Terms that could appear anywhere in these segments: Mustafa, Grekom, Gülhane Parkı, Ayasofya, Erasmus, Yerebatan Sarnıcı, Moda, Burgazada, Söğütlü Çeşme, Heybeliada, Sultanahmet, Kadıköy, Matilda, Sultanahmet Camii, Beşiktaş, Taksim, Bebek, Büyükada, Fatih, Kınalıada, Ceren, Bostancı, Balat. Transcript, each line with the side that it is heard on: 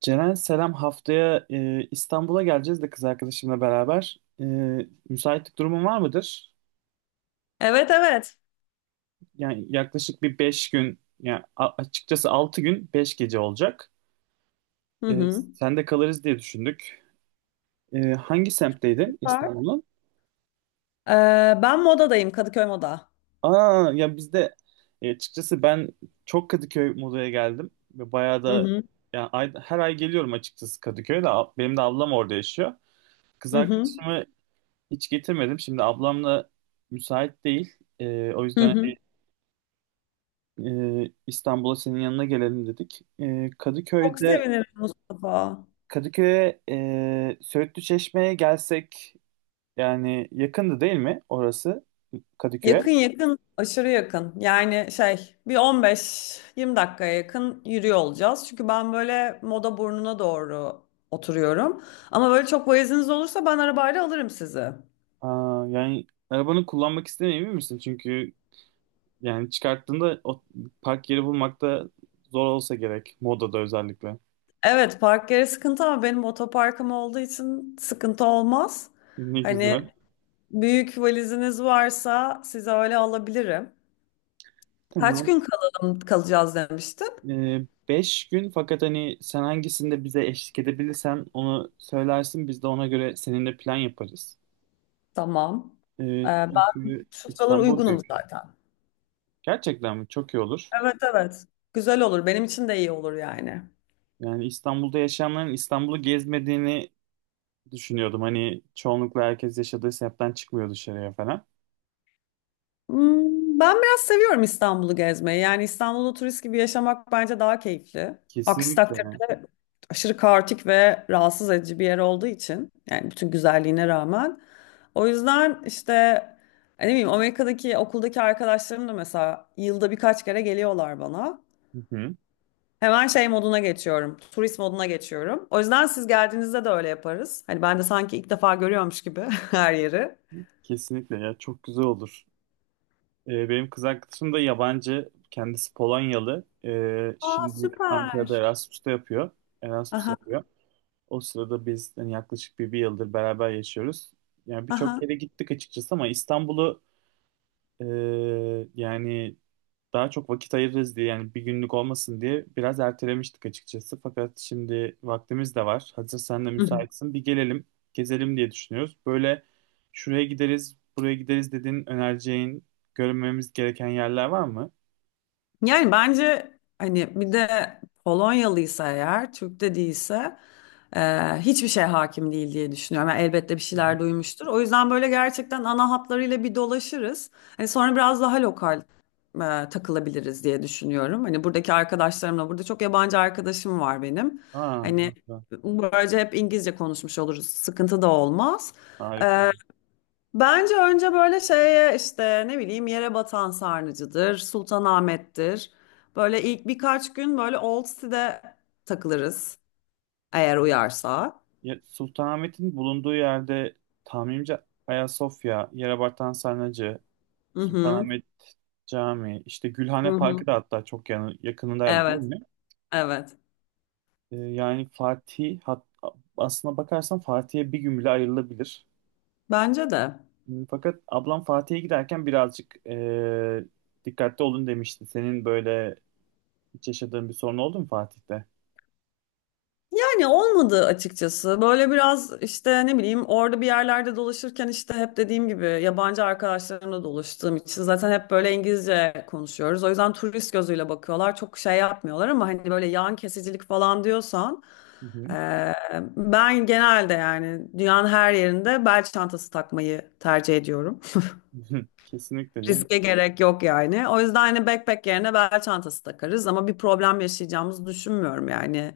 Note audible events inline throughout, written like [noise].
right: Ceren selam, haftaya İstanbul'a geleceğiz de, kız arkadaşımla beraber. Müsaitlik durumun var mıdır?
left: Evet, evet.
right: Yani yaklaşık bir 5 gün, yani açıkçası 6 gün 5 gece olacak.
left: Hı
right: E,
left: hı.
right: Sen de kalırız diye düşündük. Hangi semtteydin
left: Süper.
right: İstanbul'un?
left: Ben modadayım, Kadıköy Moda.
right: Aa ya bizde açıkçası ben çok Kadıköy modaya geldim ve bayağı
left: Hı
right: da,
left: hı.
right: yani her ay geliyorum açıkçası Kadıköy'de. Benim de ablam orada yaşıyor. Kız
left: Hı hı.
right: arkadaşımı hiç getirmedim. Şimdi ablamla müsait değil. O
left: Hı
right: yüzden
left: hı.
right: İstanbul'a senin yanına gelelim dedik.
left: Çok sevinirim, Mustafa.
right: Kadıköy'e Söğütlü Çeşme'ye gelsek, yani yakındı değil mi orası, Kadıköy'e?
left: Yakın, yakın, aşırı yakın. Yani şey, bir 15-20 dakikaya yakın yürüyor olacağız, çünkü ben böyle moda burnuna doğru oturuyorum. Ama böyle çok valiziniz olursa ben arabayla alırım sizi.
right: Aa, yani arabanı kullanmak istemiyor misin? Çünkü yani çıkarttığında o park yeri bulmakta zor olsa gerek. Moda'da özellikle.
left: Evet, park yeri sıkıntı ama benim otoparkım olduğu için sıkıntı olmaz.
right: Ne
left: Hani
right: güzel.
left: büyük valiziniz varsa size öyle alabilirim. Kaç
right: Tamam.
left: gün kalalım, kalacağız demiştin?
right: 5 gün, fakat hani sen hangisinde bize eşlik edebilirsen onu söylersin, biz de ona göre seninle plan yaparız.
left: Tamam. Ee, ben
right: Çünkü
left: şu sıralar
right: İstanbul
left: uygunum
right: büyük.
left: zaten.
right: Gerçekten mi? Çok iyi olur.
left: Evet, evet. Güzel olur. Benim için de iyi olur yani.
right: Yani İstanbul'da yaşayanların İstanbul'u gezmediğini düşünüyordum. Hani çoğunlukla herkes yaşadığı semtten çıkmıyor dışarıya falan.
left: Ben biraz seviyorum İstanbul'u gezmeyi. Yani İstanbul'u turist gibi yaşamak bence daha keyifli. Aksi
right: Kesinlikle.
left: takdirde aşırı kaotik ve rahatsız edici bir yer olduğu için, yani bütün güzelliğine rağmen. O yüzden işte hani ne bileyim, Amerika'daki okuldaki arkadaşlarım da mesela yılda birkaç kere geliyorlar bana.
right: Hı hı.
left: Hemen şey moduna geçiyorum, turist moduna geçiyorum. O yüzden siz geldiğinizde de öyle yaparız. Hani ben de sanki ilk defa görüyormuş gibi [laughs] her yeri.
right: Kesinlikle ya, çok güzel olur. Benim kız arkadaşım da yabancı. Kendisi Polonyalı.
left: Aa,
right: Şimdi
left: süper.
right: Ankara'da Erasmus'ta yapıyor. Erasmus
left: Aha,
right: yapıyor. O sırada biz, yani yaklaşık bir yıldır beraber yaşıyoruz. Yani birçok
left: aha.
right: kere gittik açıkçası ama İstanbul'u e, yani daha çok vakit ayırırız diye, yani bir günlük olmasın diye biraz ertelemiştik açıkçası. Fakat şimdi vaktimiz de var. Hazır sen de müsaitsin. Bir gelelim, gezelim diye düşünüyoruz. Böyle şuraya gideriz, buraya gideriz dediğin, önereceğin, görmemiz gereken yerler var mı?
left: Yani bence hani bir de Polonyalıysa eğer, Türk de değilse hiçbir şey hakim değil diye düşünüyorum. Yani elbette bir
right: Hı
left: şeyler
right: hı.
left: duymuştur. O yüzden böyle gerçekten ana hatlarıyla bir dolaşırız. Hani sonra biraz daha lokal takılabiliriz diye düşünüyorum. Hani buradaki arkadaşlarımla, burada çok yabancı arkadaşım var benim.
right: Aa,
left: Hani
right: harika.
left: böylece hep İngilizce konuşmuş oluruz, sıkıntı da olmaz.
right: Harika.
left: Bence önce böyle şeye işte ne bileyim, yere batan sarnıcı'dır, Sultanahmet'tir. Böyle ilk birkaç gün böyle Old City'de takılırız eğer uyarsa.
right: Ya, Sultanahmet'in bulunduğu yerde tahminimce Ayasofya, Yerebatan Sarnıcı,
left: Hı hı.
right: Sultanahmet Camii, işte
left: Hı
right: Gülhane Parkı
left: hı.
right: da hatta çok yakınındaydı değil
left: Evet,
right: mi?
left: evet.
right: Yani aslına bakarsan Fatih'e bir gün bile ayrılabilir.
left: Bence de.
right: Fakat ablam Fatih'e giderken birazcık dikkatli olun demişti. Senin böyle hiç yaşadığın bir sorun oldu mu Fatih'te?
left: Yani olmadı açıkçası. Böyle biraz işte ne bileyim, orada bir yerlerde dolaşırken işte hep dediğim gibi yabancı arkadaşlarımla dolaştığım için zaten hep böyle İngilizce konuşuyoruz. O yüzden turist gözüyle bakıyorlar, çok şey yapmıyorlar. Ama hani böyle yan kesicilik falan diyorsan,
right: Hı hı.
left: Ee, ben genelde yani dünyanın her yerinde bel çantası takmayı tercih ediyorum.
right: [laughs] Kesinlikle canım.
left: Riske gerek yok yani. O yüzden hani backpack yerine bel çantası takarız, ama bir problem yaşayacağımızı düşünmüyorum yani.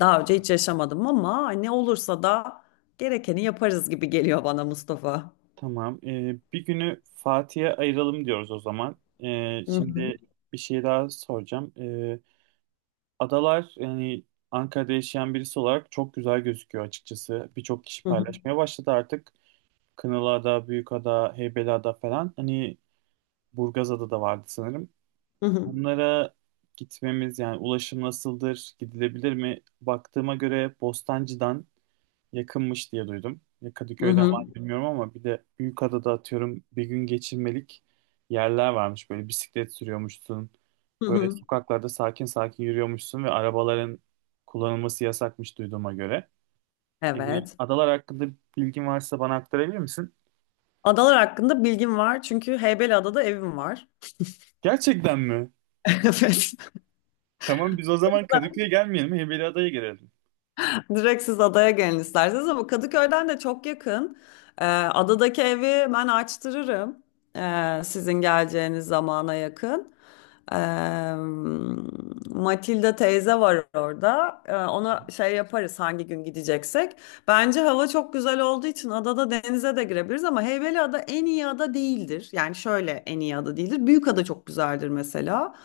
left: Daha önce hiç yaşamadım, ama hani olursa da gerekeni yaparız gibi geliyor bana, Mustafa.
right: Tamam. Bir günü Fatih'e ayıralım diyoruz o zaman.
left: Hı hı,
right: Şimdi bir şey daha soracağım. Adalar, yani Ankara'da yaşayan birisi olarak çok güzel gözüküyor açıkçası. Birçok kişi
left: hı hı,
right: paylaşmaya başladı artık. Kınalıada, Büyükada, Heybeliada falan. Hani Burgazada da vardı sanırım.
left: hı hı,
right: Bunlara gitmemiz, yani ulaşım nasıldır, gidilebilir mi? Baktığıma göre Bostancı'dan yakınmış diye duydum. Ya
left: hı
right: Kadıköy'den
left: hı,
right: var mı bilmiyorum, ama bir de Büyükada'da atıyorum bir gün geçirmelik yerler varmış. Böyle bisiklet sürüyormuşsun.
left: hı
right: Böyle
left: hı.
right: sokaklarda sakin sakin yürüyormuşsun ve arabaların kullanılması yasakmış duyduğuma göre. Yani
left: Evet.
right: adalar hakkında bilgin varsa bana aktarabilir misin?
left: Adalar hakkında bilgim var, çünkü Heybeliada'da evim var.
right: Gerçekten mi?
left: [laughs]
right: Tamam, biz o zaman
left: Evet.
right: Kadıköy'e gelmeyelim. Heybeliada'ya gelelim.
left: [laughs] Direkt siz adaya gelin isterseniz, ama Kadıköy'den de çok yakın. Adadaki evi ben açtırırım. Sizin geleceğiniz zamana yakın. Eee Matilda teyze var orada. Ona
right: Hı
left: şey yaparız hangi gün gideceksek. Bence hava çok güzel olduğu için adada denize de girebiliriz, ama Heybeliada en iyi ada değildir. Yani şöyle, en iyi ada değildir. Büyükada çok güzeldir mesela.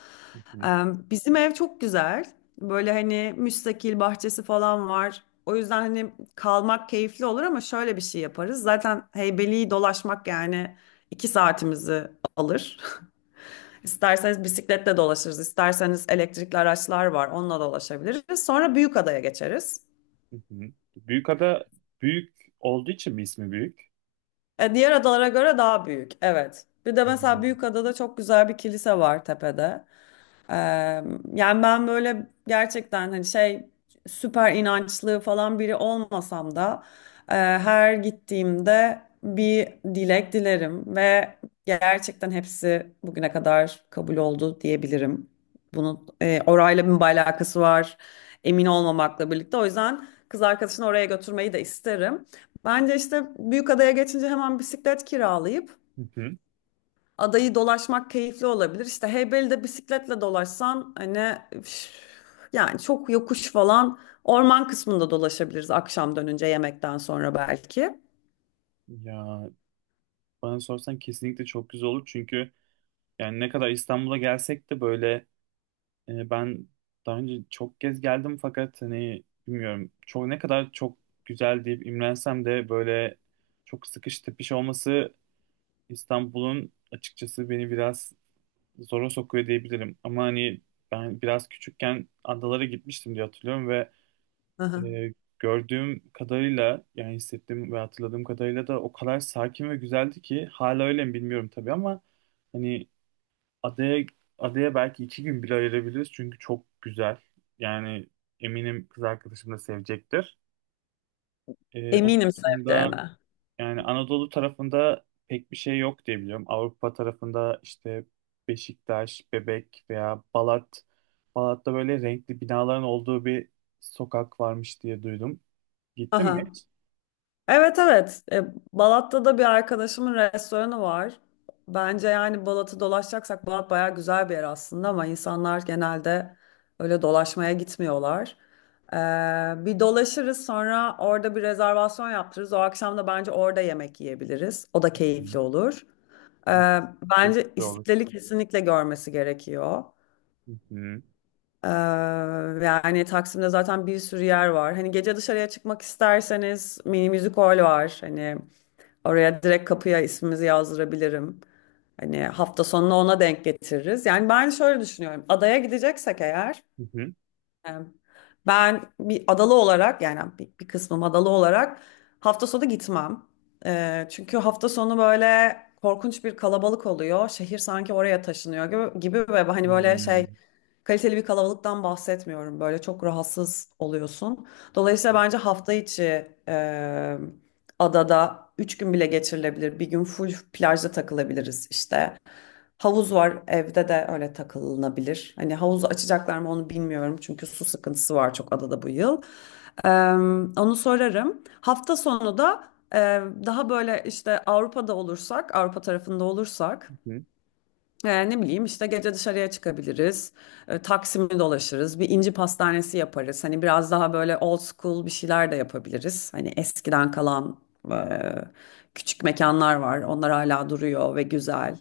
left: Eee,
right: hı,
left: bizim ev çok güzel. Böyle hani müstakil bahçesi falan var. O yüzden hani kalmak keyifli olur, ama şöyle bir şey yaparız. Zaten Heybeli'yi dolaşmak yani 2 saatimizi alır. İsterseniz bisikletle dolaşırız, isterseniz elektrikli araçlar var, onunla dolaşabiliriz. Sonra büyük adaya geçeriz.
right: hı hı. Büyükada büyük olduğu için mi ismi büyük?
left: Diğer adalara göre daha büyük, evet. Bir de mesela
right: Hmm.
left: büyük adada çok güzel bir kilise var tepede. Ee, yani ben böyle gerçekten hani şey, süper inançlı falan biri olmasam da her gittiğimde bir dilek dilerim ve gerçekten hepsi bugüne kadar kabul oldu diyebilirim. Bunun orayla bir alakası var, emin olmamakla birlikte. O yüzden kız arkadaşını oraya götürmeyi de isterim. Bence işte Büyükada'ya geçince hemen bisiklet kiralayıp
right: Hı hı.
left: adayı dolaşmak keyifli olabilir. İşte Heybeli'de bisikletle dolaşsan hani üf, yani çok yokuş. Falan orman kısmında dolaşabiliriz akşam dönünce, yemekten sonra belki.
right: Ya, bana sorsan kesinlikle çok güzel olur, çünkü yani ne kadar İstanbul'a gelsek de böyle, ben daha önce çok kez geldim, fakat hani bilmiyorum, çok ne kadar çok güzel deyip imrensem de böyle çok sıkış tepiş olması İstanbul'un açıkçası beni biraz zora sokuyor diyebilirim. Ama hani ben biraz küçükken adalara gitmiştim diye hatırlıyorum,
left: Hı hı.
right: ee, gördüğüm kadarıyla, yani hissettiğim ve hatırladığım kadarıyla da o kadar sakin ve güzeldi ki, hala öyle mi bilmiyorum tabii ama hani adaya adaya belki 2 gün bile ayırabiliriz çünkü çok güzel. Yani eminim kız arkadaşım da sevecektir. Onun
left: Eminim
right: dışında
left: seveceğine.
right: yani Anadolu tarafında pek bir şey yok diye biliyorum. Avrupa tarafında işte Beşiktaş, Bebek veya Balat. Balat'ta böyle renkli binaların olduğu bir sokak varmış diye duydum. Gittin mi?
left: Aha. Evet, evet. Balat'ta da bir arkadaşımın restoranı var. Bence yani Balat'ı dolaşacaksak, Balat bayağı güzel bir yer aslında, ama insanlar genelde öyle dolaşmaya gitmiyorlar. E, bir dolaşırız, sonra orada bir rezervasyon yaptırırız. O akşam da bence orada yemek yiyebiliriz, o da keyifli
right: Hı.
left: olur. E,
right: Evet, çok
left: bence
right: güzel olur.
left: İstiklal'i kesinlikle görmesi gerekiyor.
right: Hı hı.
left: E, yani Taksim'de zaten bir sürü yer var. Hani gece dışarıya çıkmak isterseniz, mini müzik hol var. Hani oraya direkt kapıya ismimizi yazdırabilirim. Hani hafta sonunu ona denk getiririz. Yani ben şöyle düşünüyorum: adaya gideceksek eğer,
right: Hı hı.
left: e, ben bir adalı olarak, yani bir kısmım adalı olarak, hafta sonu gitmem. Çünkü hafta sonu böyle korkunç bir kalabalık oluyor. Şehir sanki oraya taşınıyor gibi, gibi. Ve hani böyle şey,
right: Hmm.
left: kaliteli bir kalabalıktan bahsetmiyorum. Böyle çok rahatsız oluyorsun. Dolayısıyla bence hafta içi adada 3 gün bile geçirilebilir. Bir gün full plajda takılabiliriz işte. Havuz var evde, de öyle takılınabilir. Hani havuzu açacaklar mı onu bilmiyorum, çünkü su sıkıntısı var çok adada bu yıl. E, onu sorarım. Hafta sonu da e, daha böyle işte Avrupa'da olursak, Avrupa tarafında olursak,
right: Hı hı.
left: ne bileyim işte, gece dışarıya çıkabiliriz. Taksim'i dolaşırız, bir inci pastanesi yaparız. Hani biraz daha böyle old school bir şeyler de yapabiliriz. Hani eskiden kalan e, küçük mekanlar var, onlar hala duruyor ve güzel.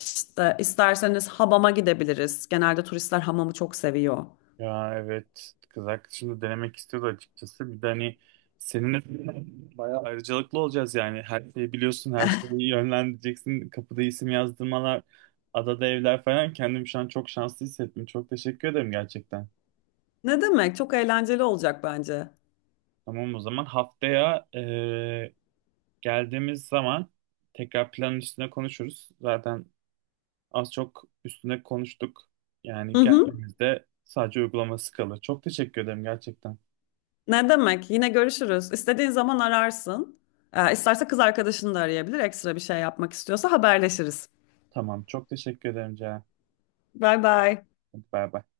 left: İşte isterseniz hamama gidebiliriz, genelde turistler hamamı çok seviyor.
right: Ya evet, kız arkadaşım da denemek istiyordu açıkçası. Bir de hani seninle [laughs] bayağı ayrıcalıklı olacağız yani. Her şeyi biliyorsun, her şeyi yönlendireceksin. Kapıda isim yazdırmalar, adada evler falan. Kendimi şu an çok şanslı hissettim. Çok teşekkür ederim gerçekten.
left: Ne demek? Çok eğlenceli olacak bence.
right: Tamam, o zaman haftaya geldiğimiz zaman tekrar planın üstüne konuşuruz. Zaten az çok üstüne konuştuk.
left: Hı
right: Yani
left: hı.
right: geldiğimizde sadece uygulaması kalır. Çok teşekkür ederim gerçekten.
left: Ne demek? Yine görüşürüz, İstediğin zaman ararsın. E, isterse kız arkadaşını da arayabilir, ekstra bir şey yapmak istiyorsa haberleşiriz.
right: Tamam, çok teşekkür ederim Ceren.
left: Bye bye.
right: Hadi bay bay.